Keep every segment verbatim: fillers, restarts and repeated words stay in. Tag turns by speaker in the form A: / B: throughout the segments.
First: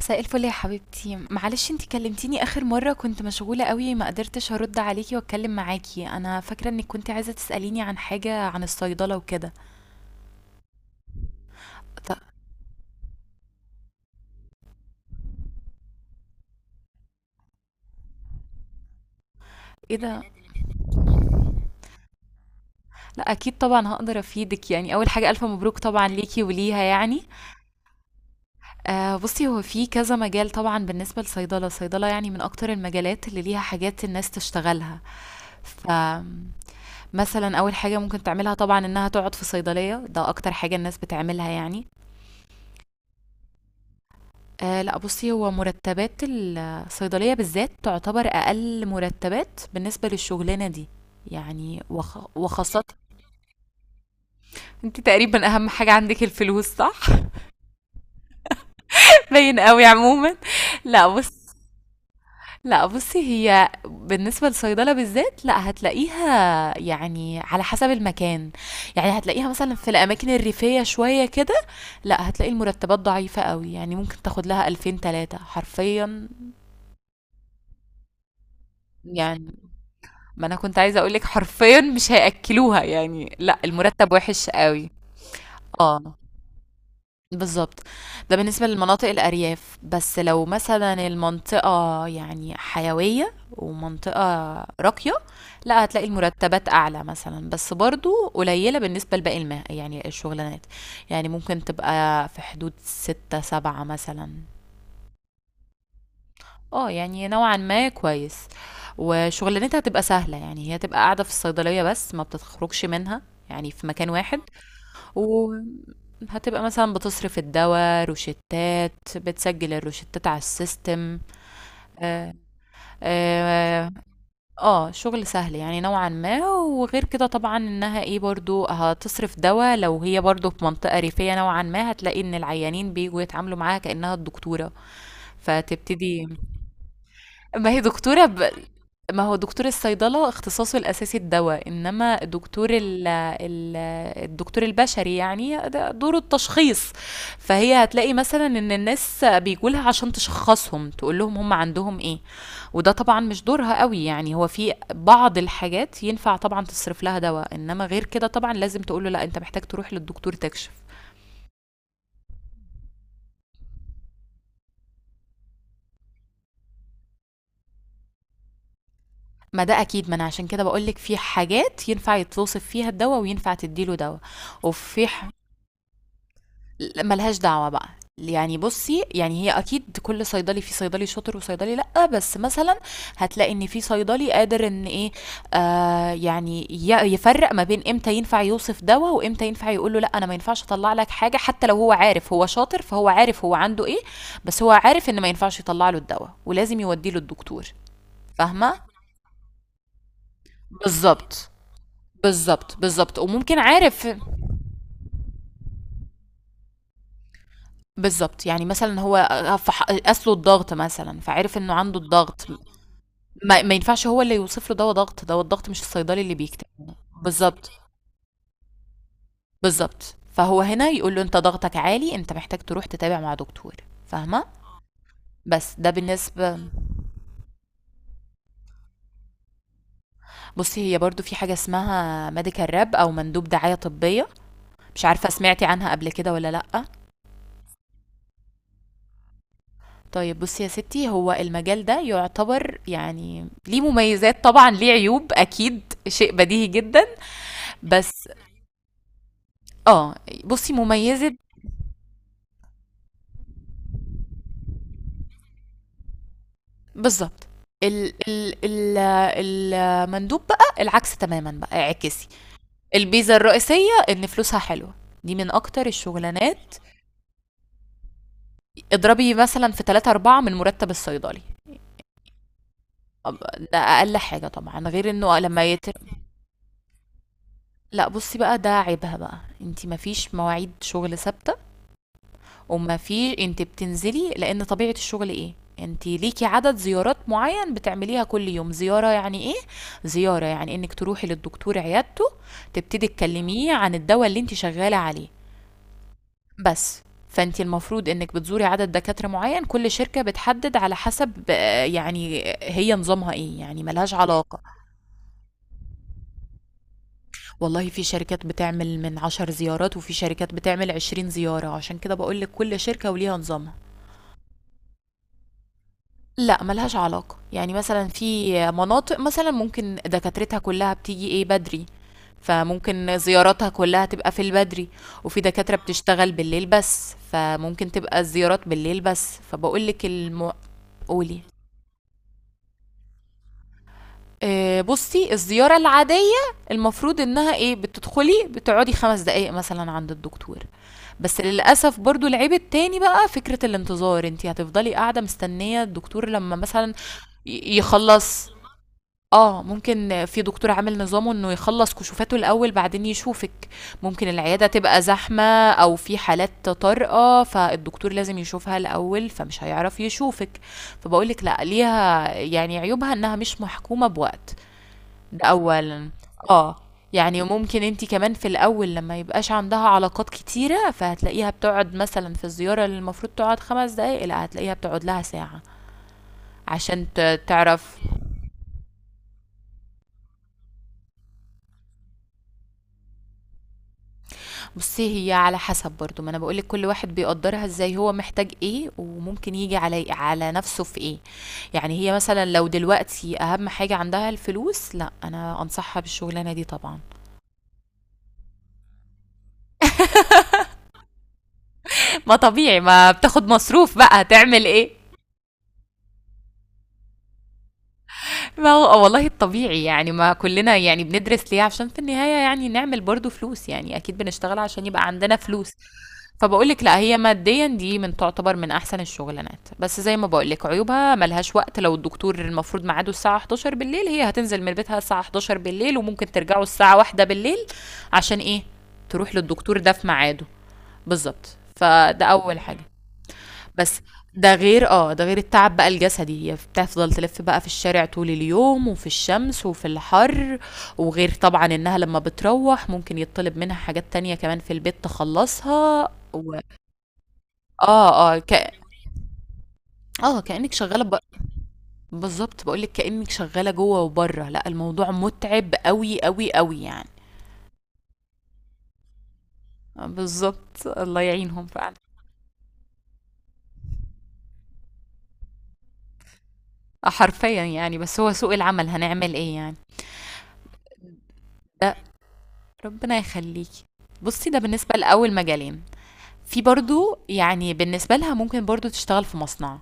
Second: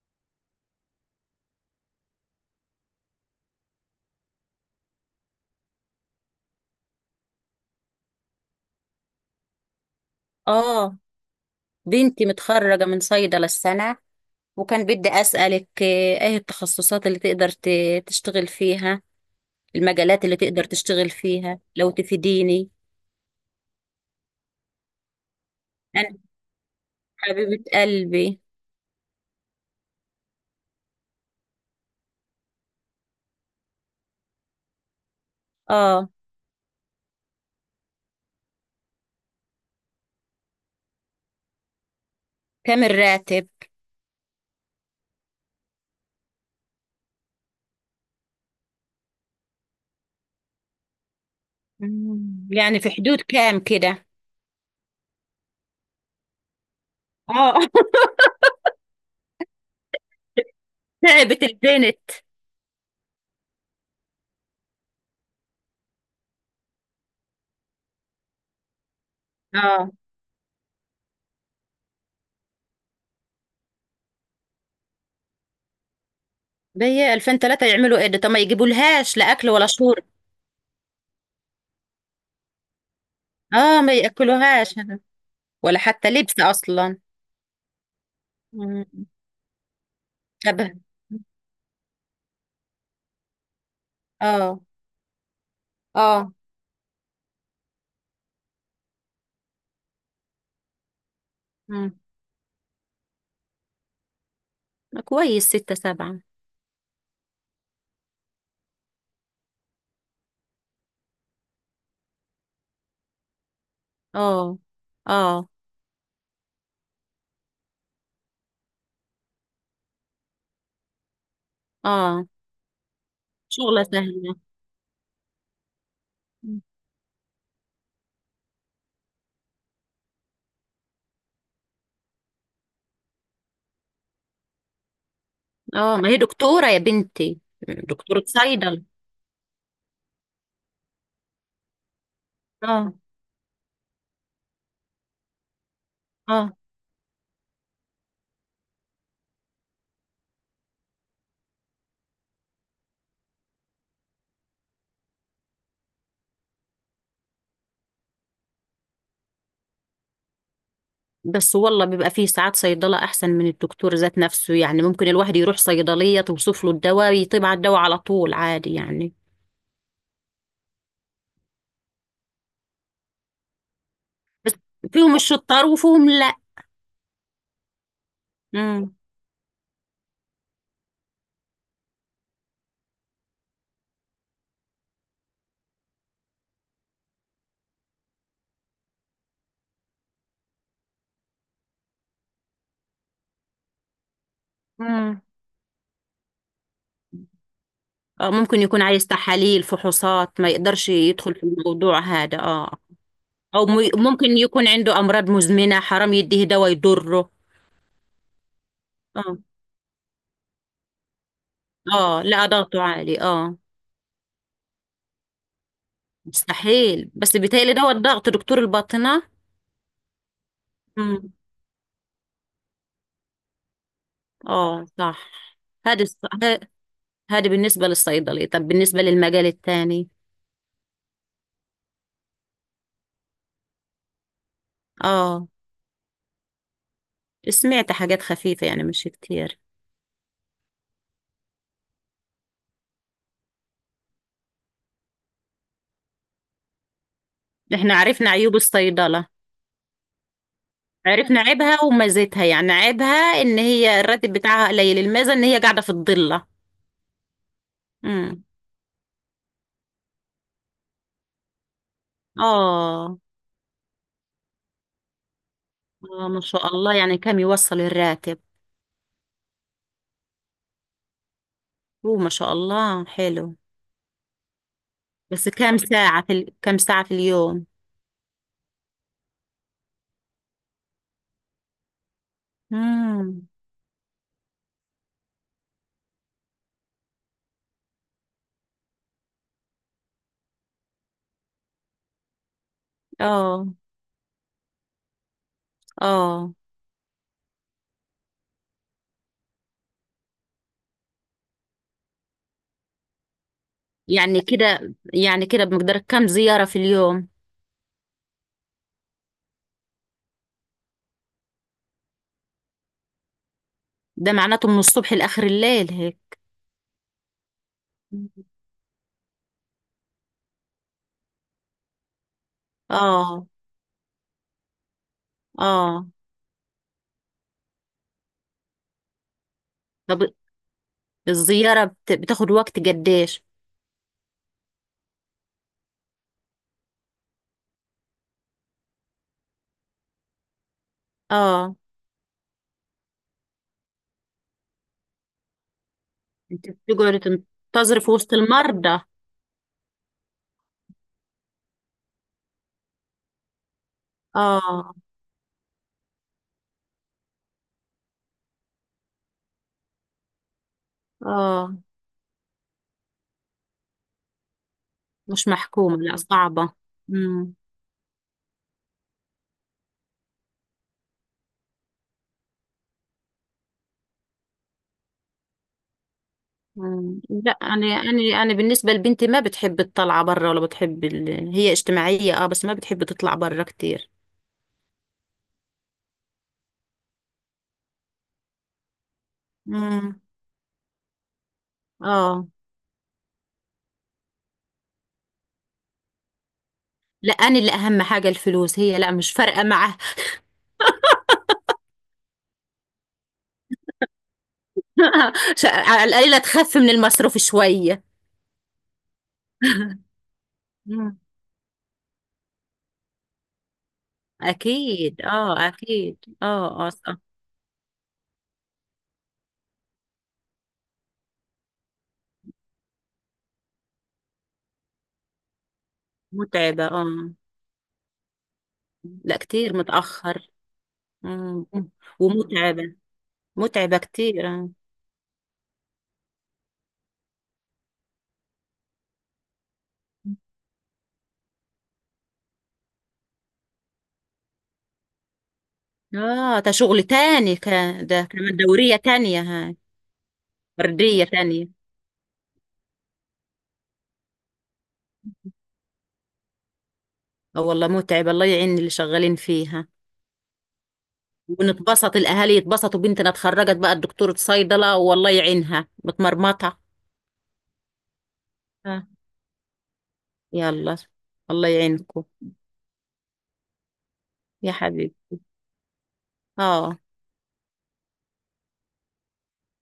A: مساء الفل يا حبيبتي، معلش انتي كلمتيني اخر مرة كنت مشغولة قوي، ما قدرتش هرد عليكي واتكلم معاكي. انا فاكرة انك كنت عايزة تسأليني عن حاجة عن الصيدلة وكده.
B: اه،
A: طب
B: بنتي متخرجة من صيدلة السنة. وكان بدي أسألك آه، ايه التخصصات اللي تقدر ت- تشتغل فيها،
A: ايه ده؟
B: المجالات اللي تقدر تشتغل فيها لو تفيديني.
A: لا اكيد طبعا هقدر افيدك، يعني اول حاجة الف مبروك طبعا
B: أنا
A: ليكي وليها يعني.
B: حبيبة قلبي.
A: آه بصي، هو في كذا مجال. طبعا بالنسبة للصيدلة، الصيدلة يعني من اكتر المجالات اللي ليها حاجات الناس تشتغلها. ف
B: اه.
A: مثلا اول حاجة ممكن تعملها طبعا انها تقعد في صيدلية، ده اكتر حاجة الناس بتعملها يعني.
B: كام الراتب؟
A: آه لا بصي، هو مرتبات الصيدلية بالذات تعتبر أقل مرتبات بالنسبة للشغلانة دي. يعني وخ...
B: مم، يعني
A: وخاصة
B: في حدود كام كده؟
A: انت تقريبا أهم حاجة عندك الفلوس، صح؟
B: اه.
A: باين قوي عموما. لا بص.
B: تعبت البنت.
A: لا بصي، هي بالنسبة للصيدلة بالذات، لا هتلاقيها يعني على حسب المكان. يعني هتلاقيها مثلا في
B: اه،
A: الأماكن الريفية شوية كده، لا هتلاقي المرتبات ضعيفة قوي. يعني ممكن تاخد لها ألفين تلاتة حرفيا.
B: بي ألفين تلاتة يعملوا ايه ده؟ طب ما يجيبولهاش لا اكل
A: يعني
B: ولا شرب.
A: ما انا كنت عايزه اقولك، حرفيا مش هياكلوها، يعني لا
B: اه، ما
A: المرتب وحش
B: ياكلوهاش
A: قوي.
B: ولا حتى
A: اه
B: لبس اصلا.
A: بالظبط. ده بالنسبه
B: مم.
A: للمناطق الارياف. بس لو
B: طب.
A: مثلا المنطقه يعني حيويه ومنطقه
B: اه.
A: راقيه، لا هتلاقي
B: اه
A: المرتبات اعلى مثلا، بس برضو قليله بالنسبه لباقي المه يعني الشغلانات. يعني ممكن
B: مم.
A: تبقى في حدود ستة سبعة مثلا.
B: كويس ستة سبعة.
A: اه يعني نوعا ما كويس. وشغلانتها هتبقى سهلة، يعني هي تبقى قاعدة في الصيدلية بس، ما بتخرجش منها، يعني في مكان واحد.
B: اه اه
A: وهتبقى مثلا بتصرف الدواء، روشتات، بتسجل الروشتات على السيستم.
B: اه
A: اه,
B: شغلة
A: آه,
B: سهلة.
A: اه شغل سهل يعني نوعا ما.
B: مم.
A: وغير كده طبعا انها ايه، برضو هتصرف دواء. لو هي برضو في منطقة ريفية نوعا ما، هتلاقي ان العيانين بيجوا يتعاملوا معاها كأنها الدكتورة.
B: اه، ما هي
A: فتبتدي.
B: دكتورة يا بنتي،
A: ما هي
B: دكتورة
A: دكتورة ب...
B: صيدلة.
A: ما هو دكتور الصيدلة اختصاصه الأساسي الدواء، إنما دكتور
B: اه.
A: ال... ال... الدكتور البشري يعني ده دوره
B: اه،
A: التشخيص. فهي هتلاقي مثلا إن الناس بيجولها عشان تشخصهم، تقول لهم هم عندهم إيه. وده طبعا مش دورها قوي. يعني هو في بعض الحاجات ينفع طبعا تصرف لها دواء، إنما غير كده طبعا لازم تقول له لا، أنت محتاج تروح للدكتور تكشف.
B: بس والله بيبقى فيه ساعات صيدلة أحسن من الدكتور ذات نفسه، يعني ممكن الواحد يروح صيدلية توصف له الدواء يطيب على الدواء على طول عادي يعني.
A: ما ده اكيد، ما انا عشان كده بقولك في حاجات ينفع يتوصف فيها الدواء وينفع تديله دواء. وفي
B: فيهم
A: ح...
B: الشطار وفيهم لأ.
A: لأ، ملهاش دعوة بقى. يعني
B: مم.
A: بُصّي، يعني هي أكيد كل صيدلي، في صيدلي شاطر وصيدلي لأ، بس مثلًا هتلاقي إن في صيدلي قادر إن إيه، آآ يعني ي يفرّق ما بين إمتى ينفع يوصف دوا، وإمتى ينفع يقول له لأ، أنا ما ينفعش أطلّع لك حاجة. حتى لو هو عارف هو شاطر، فهو عارف هو عنده إيه، بس هو عارف إن
B: مم.
A: ما ينفعش يطلّع له الدوا، ولازم يودّيه للدكتور.
B: آه، ممكن
A: فاهمة؟
B: يكون عايز تحاليل فحوصات ما يقدرش يدخل في
A: بالضبط،
B: الموضوع هذا. اه.
A: بالضبط، بالضبط، وممكن
B: او م-
A: عارف
B: ممكن يكون عنده امراض مزمنه حرام يديه دواء يضره.
A: بالضبط. يعني مثلًا هو
B: اه.
A: آآ فح قاس له الضغط مثلًا، فعرف إنه عنده
B: اه،
A: الضغط.
B: لا ضغطه عالي. اه،
A: ما, ما ينفعش هو اللي يوصف له ده ضغط، ده الضغط مش الصيدلي اللي بيكتب.
B: مستحيل، بس
A: بالظبط،
B: بيتهيألي دواء الضغط دكتور الباطنه.
A: بالظبط. فهو هنا يقول له
B: امم.
A: انت ضغطك عالي، انت محتاج تروح تتابع مع دكتور. فاهمه؟
B: اه صح.
A: بس ده
B: هذه
A: بالنسبه.
B: هذه بالنسبه للصيدلي، طب بالنسبه للمجال الثاني؟
A: بصي هي برضو في حاجه اسمها ميديكال راب او مندوب دعايه طبيه. مش عارفه
B: اه،
A: سمعتي عنها قبل كده ولا لا؟
B: سمعت حاجات خفيفه يعني مش كتير.
A: طيب بصي يا ستي، هو المجال ده يعتبر يعني ليه مميزات طبعا، ليه عيوب اكيد، شيء بديهي جدا.
B: احنا
A: بس
B: عرفنا عيوب الصيدله،
A: اه بصي مميزة.
B: عرفنا عيبها وميزتها، يعني عيبها ان هي الراتب بتاعها قليل، الميزه ان هي قاعده في الضله.
A: بالضبط. ال
B: امم.
A: ال ال المندوب بقى العكس تمامًا بقى، اعكسي.
B: اه.
A: البيزا الرئيسية إن فلوسها حلوة، دي من أكتر
B: اه ما
A: الشغلانات.
B: شاء الله، يعني كم يوصل الراتب؟
A: اضربي مثلًا في ثلاثة، أربعة من مرتب الصيدلي.
B: هو ما شاء الله
A: أب
B: حلو.
A: ده أقل حاجة طبعًا، غير إنه
B: بس
A: لمّا
B: كم
A: يت
B: ساعة في ال... كم ساعة في اليوم؟
A: لأ بُصّي بقى، ده عيبها بقى، أنتِ ما فيش مواعيد شغل ثابتة، وما في،
B: امم.
A: انت بتنزلي لان طبيعة الشغل ايه، انت ليكي عدد زيارات معين بتعمليها كل يوم. زيارة يعني ايه؟ زيارة يعني انك تروحي للدكتور عيادته، تبتدي
B: اه.
A: تكلميه عن الدواء اللي انت شغالة عليه
B: اه،
A: بس. فانت المفروض انك بتزوري عدد دكاترة معين، كل شركة بتحدد على حسب آه، يعني هي نظامها ايه، يعني ملهاش
B: يعني
A: علاقة.
B: كده، يعني كده، بمقدار كم زيارة في اليوم؟
A: والله في شركات بتعمل من عشر زيارات، وفي شركات بتعمل عشرين زيارة، عشان كده بقولك كل شركة وليها نظامها.
B: ده معناته من الصبح لآخر الليل هيك؟
A: لأ، ما لهاش علاقة. يعني مثلًا في مناطق مثلًا ممكن دكاترتها كلّها بتيجي إيه، بدري، فممكن
B: اه.
A: زياراتها كلّها تبقى في البدري. وفي دكاترة
B: اه.
A: بتشتغل بالليل بس، فممكن تبقى الزيارات بالليل بس. فباقول لِك
B: طب
A: الم قولي.
B: الزيارة بت... بتاخد وقت قديش؟
A: آآ بُصّي، الزيارة العادية المفروض إنها إيه، بتدخلي بتقعدي خمس دقايق مثلًا عند الدكتور. بس
B: اه،
A: للأسف برضه العيب التاني بقى فكرة الانتظار، أنتِ هتفضلي قاعدة مستنية الدكتور لمّا
B: انت
A: مثلًا
B: بتقعد
A: ي
B: تنتظر في وسط
A: يخلّص.
B: المرضى.
A: آه، ممكن في دكتور عامل نظامه إنه يخلّص كشوفاته الأول بعدين يشوفِك، ممكن العيادة
B: اه.
A: تبقى زحمة أو في حالات طارئة فالدكتور لازم يشوفها الأول فمش هيعرف يشوفِك. فباقول لِك لأ
B: اه،
A: ليها يعني عيوبها إنها مش محكومة بوقت، ده
B: مش محكومة،
A: أولًا.
B: لا صعبة.
A: آه، يعني
B: مم.
A: ممكن أنتِ كمان في الأول لمّا ما يبقاش عندها علاقات كتيرة فهتلاقيها بتقعد مثلًا في الزيارة اللي المفروض تقعد خمس دقايق لأ هتلاقيها بتقعد لها ساعة عشان
B: مم.
A: ت
B: لا، انا
A: تعرف.
B: انا انا بالنسبه لبنتي ما بتحب الطلعه برا ولا بتحب ال... هي اجتماعيه اه، بس ما بتحب تطلع برا كتير.
A: بُصّي، هي على حسب برضه، ما أنا باقول لِك كل واحد بيقدّرها إزاي، هو محتاج إيه، وممكن ييجي علي
B: امم.
A: على نَفْسه في إيه. يعني هي مثلًا
B: اه.
A: لو دلوقتي أهم حاجة عندها الفلوس، لأ، أنا أنصحها بالشُغلانة دي طبعًا.
B: لا انا اللي اهم حاجه الفلوس، هي لا مش فارقه معاها.
A: ما طبيعي، ما بتاخُد مصروف بقى، هتعمل إيه؟
B: ش- على القليله تخف من المصروف شويه.
A: ما هو آه، والله الطبيعي، يعني ما كلنا يعني
B: امم.
A: بندرس ليه؟ عشان في النهاية يعني نعمل برضو فلوس، يعني أكيد بنشتغل عشان يبقى
B: اكيد
A: عندنا
B: اه،
A: فلوس.
B: اكيد
A: فبقولك
B: اه اه
A: لا، هي
B: آه.
A: ماديا دي من تعتبر من أحسن الشغلانات، بس زي ما بقولك عيوبها ملهاش وقت. لو الدكتور المفروض ميعاده الساعة حداشر بالليل، هي هتنزل من بيتها الساعة حداشر بالليل، وممكن ترجعوا
B: متعبه
A: الساعة
B: اه.
A: واحدة بالليل. عشان إيه؟ تروح
B: لا كتير
A: للدكتور ده في ميعاده.
B: متاخر.
A: بالظبط،
B: مم.
A: فده أول حاجة.
B: ومتعبه، متعبه
A: بس
B: كتير
A: ده
B: اه.
A: غير اه، ده غير التعب بقى الجسدي، هي بتفضل تلف بقى في الشارع طول اليوم وفي الشمس وفي الحر. وغير طبعا انها لما بتروح ممكن يطلب منها حاجات تانية كمان في البيت تخلصها و...
B: اه، ده شغل تاني، كان
A: اه
B: ده
A: اه ك...
B: كمان دوريه تانية هاي،
A: اه كأنك شغالة ب...
B: بردية تانية.
A: بالظبط، بقولك كأنك شغالة جوه وبره. لا الموضوع متعب قوي قوي قوي يعني.
B: اه والله متعب، الله يعين اللي شغالين فيها.
A: آه، بالظبط، الله يعينهم فعلا.
B: ونتبسط الأهالي، يتبسطوا بنتنا اتخرجت بقى الدكتورة صيدلة، والله يعينها متمرمطة.
A: آه، حرفيا يعني، بس هو سوق العمل
B: اه.
A: هنعمل ايه يعني.
B: يلا، الله
A: ده
B: يعينكم.
A: ربنا يخليكي. بصي ده
B: يا
A: بالنسبة
B: حبيبي.
A: لأول مجالين. في
B: اه،
A: برضو يعني بالنسبة لها ممكن برضو تشتغل في مصنع.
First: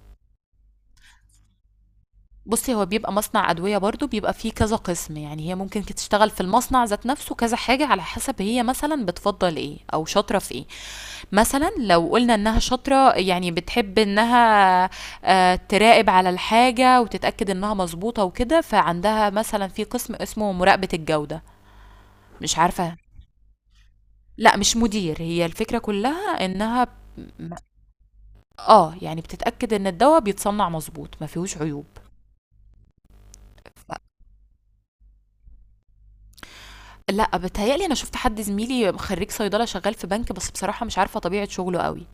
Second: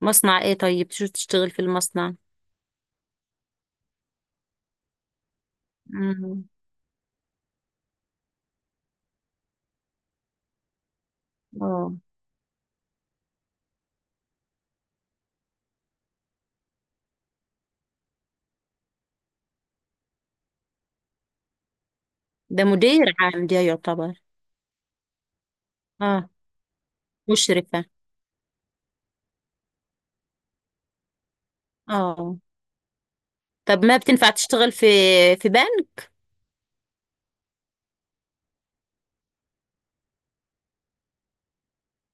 B: مصنع ايه؟ طيب شو تشتغل في المصنع؟
A: بصي هو بيبقى مصنع أدوية برضو، بيبقى فيه كذا قسم. يعني هي ممكن كت- تشتغل في
B: مم.
A: المصنع ذات نفسه كذا حاجة على حسب هي مثلا بتفضل ايه أو شاطرة في ايه. مثلا
B: اه.
A: لو قلنا انها شاطرة يعني بتحب انها آه، تراقب على الحاجة وتتأكد انها مظبوطة وكده، فعندها مثلا في قسم اسمه مراقبة الجودة. مش
B: ده
A: عارفة.
B: مدير عام ده يعتبر؟
A: لا مش مدير، هي الفكرة
B: اه،
A: كلها انها
B: مشرفة.
A: آه، يعني بتتأكد إن الدوا بيتصنّع مضبوط، ما فيهوش عيوب.
B: اه. طب ما بتنفع تشتغل في في بنك؟
A: لأ، بيتهيأ لي أنا شُفت حد زميلي خرّيج صيدلة شغّال في بنك، بس بصراحة مش عارفة طبيعة شُغله أوي.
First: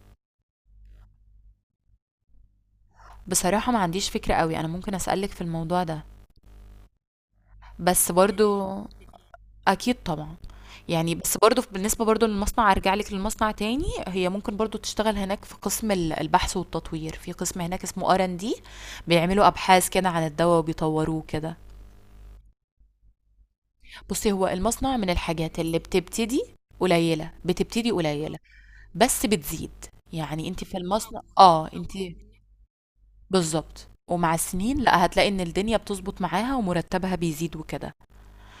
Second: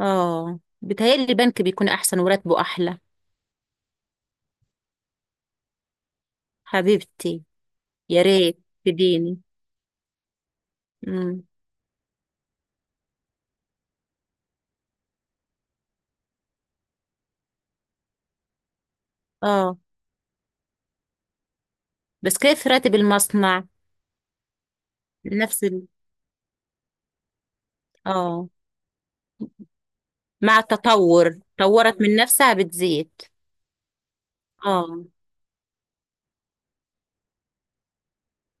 B: اه، بتهيألي البنك بيكون أحسن وراتبه أحلى.
A: بصراحة ما عنديش فكرة أوي، أنا ممكن أسألِك في الموضوع ده،
B: حبيبتي.
A: بس
B: يا ريت
A: برضه.
B: تديني.
A: أكيد طبعًا. يعني بس برضه بالنسبة برضه للمصنع، أرجع لِك للمصنع تاني، هي ممكن برضه تشتغل هناك في قسم ال البحث والتطوير، في قسم هناك اسمه آر آند دي، بيعملوا
B: اه.
A: أبحاث كده عن الدوا وبيطوّروه وكده.
B: بس كيف راتب المصنع؟
A: بُصّي، هو المصنع من الحاجات
B: نفس
A: اللي
B: ال...
A: بتبتدي قليّلة، بتبتدي قليّلة،
B: اه،
A: بس بتزيد. يعني
B: مع
A: أنتِ في المصنع
B: التطور
A: آه، أنتِ
B: طورت من نفسها بتزيد.
A: بالضبط، ومع السنين لأ
B: اه.
A: هتلاقي إن الدنيا بتضبط معاها ومرتبها بيزيد وكده.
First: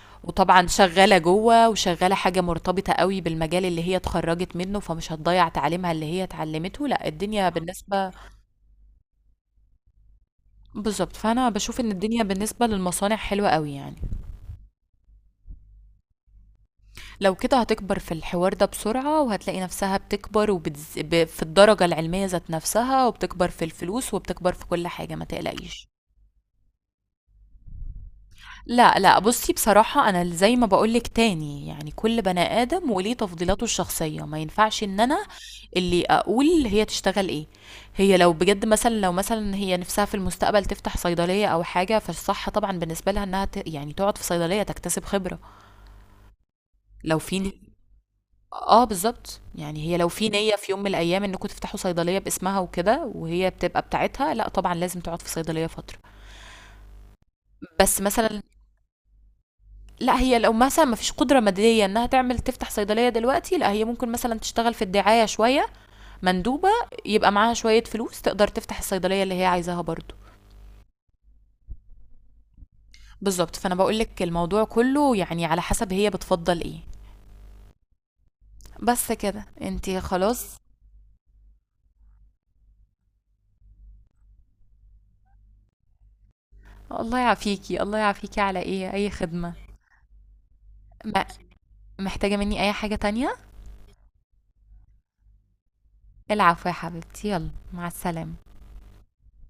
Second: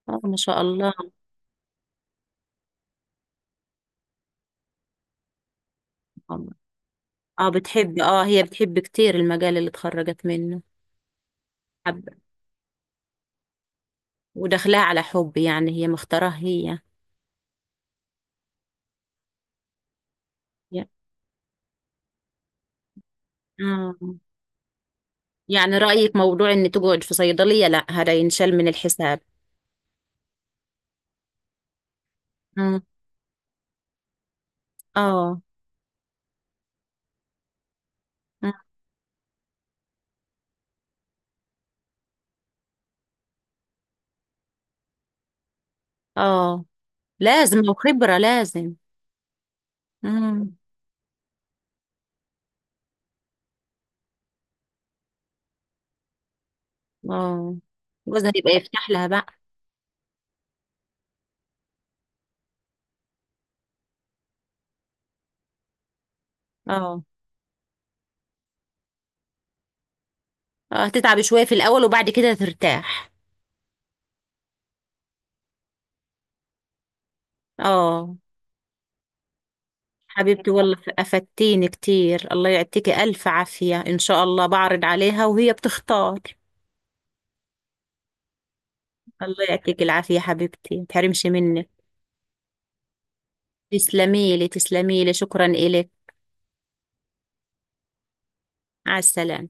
B: اه ما شاء
A: وطبعًا
B: الله.
A: شغالة جوّه، وشغالة حاجة مرتبطة أوي بالمجال اللي هي اتخرّجت منه، فمش هتضيّع تعليمها اللي هي اتعلمته. لأ الدنيا
B: اه، بتحب،
A: بالنسبة
B: اه هي بتحب كتير المجال اللي اتخرجت منه.
A: بالضبط. فأنا باشوف إن
B: حب.
A: الدنيا بالنسبة للمصانع حلوة أوي يعني.
B: ودخلها على حب، يعني هي مختاراه هي.
A: لو كده هتكبر في الحوار ده بسرعة، وهتلاقي نفسها بتكبر وبتز
B: يا-.
A: ب في الدرجة العلمية ذات نفسها، وبتكبر في
B: اه.
A: الفلوس وبتكبر في كل حاجة، ما
B: يعني
A: تقلقيش.
B: رأيك موضوع ان تقعد في صيدلية لا، هذا ينشال من
A: لأ، لأ،
B: الحساب.
A: بُصّي بصراحة، أنا ال زي ما باقول لِك تاني، يعني كل بني
B: مم.
A: آدم وليه تفضيلاته الشخصية، ما ينفعش إن أنا
B: اه.
A: اللي أقول هي تشتغل إيه. هي لو
B: مم.
A: بجد مثلًا، لو مثلًا هي نِفْسها في المستقبل تفتح صيدلية أو حاجة، فالصح طبعًا بالنسبة لها إنها ت يعني تقعد في صيدلية تكتسب خبرة.
B: اه،
A: لو في ن
B: لازم، وخبرة لازم.
A: آه بالضبط، يعني هي لو في نيّة
B: مم.
A: في يوم من الأيام إنكم تفتحوا صيدلية باسمها وكده، وهي بتبقى بتاعتها، لأ طبعًا لازم تقعد في صيدلية فترة.
B: اه.
A: بس
B: جوزها
A: مثلًا
B: يبقى يفتح لها بقى.
A: لا، هي لو مثلا ما فيش قدرة مادية انها تعمل تفتح صيدلية دلوقتي، لا هي ممكن مثلا تشتغل في الدعاية شوية، مندوبة،
B: اه.
A: يبقى معاها شوية فلوس تقدر تفتح الصيدلية اللي هي عايزاها برضو.
B: اه، هتتعبي شوية في الأول وبعد كده ترتاح.
A: بالظبط. فانا بقولك الموضوع كله يعني على حسب هي بتفضل ايه.
B: اه.
A: بس كده انتي
B: حبيبتي
A: خلاص.
B: والله أفدتيني كتير، الله يعطيكي ألف عافية، إن شاء الله بعرض عليها وهي بتختار.
A: الله يعافيكي، الله يعافيكي، على ايه، اي
B: الله
A: خدمة.
B: يعطيكي العافية حبيبتي،
A: ما
B: متحرمش منك.
A: محتاجة مني اي حاجة تانية؟
B: تسلميلي تسلميلي شكرا إلك.
A: العفو يا حبيبتي، يلا مع السلامة.
B: على السلامة.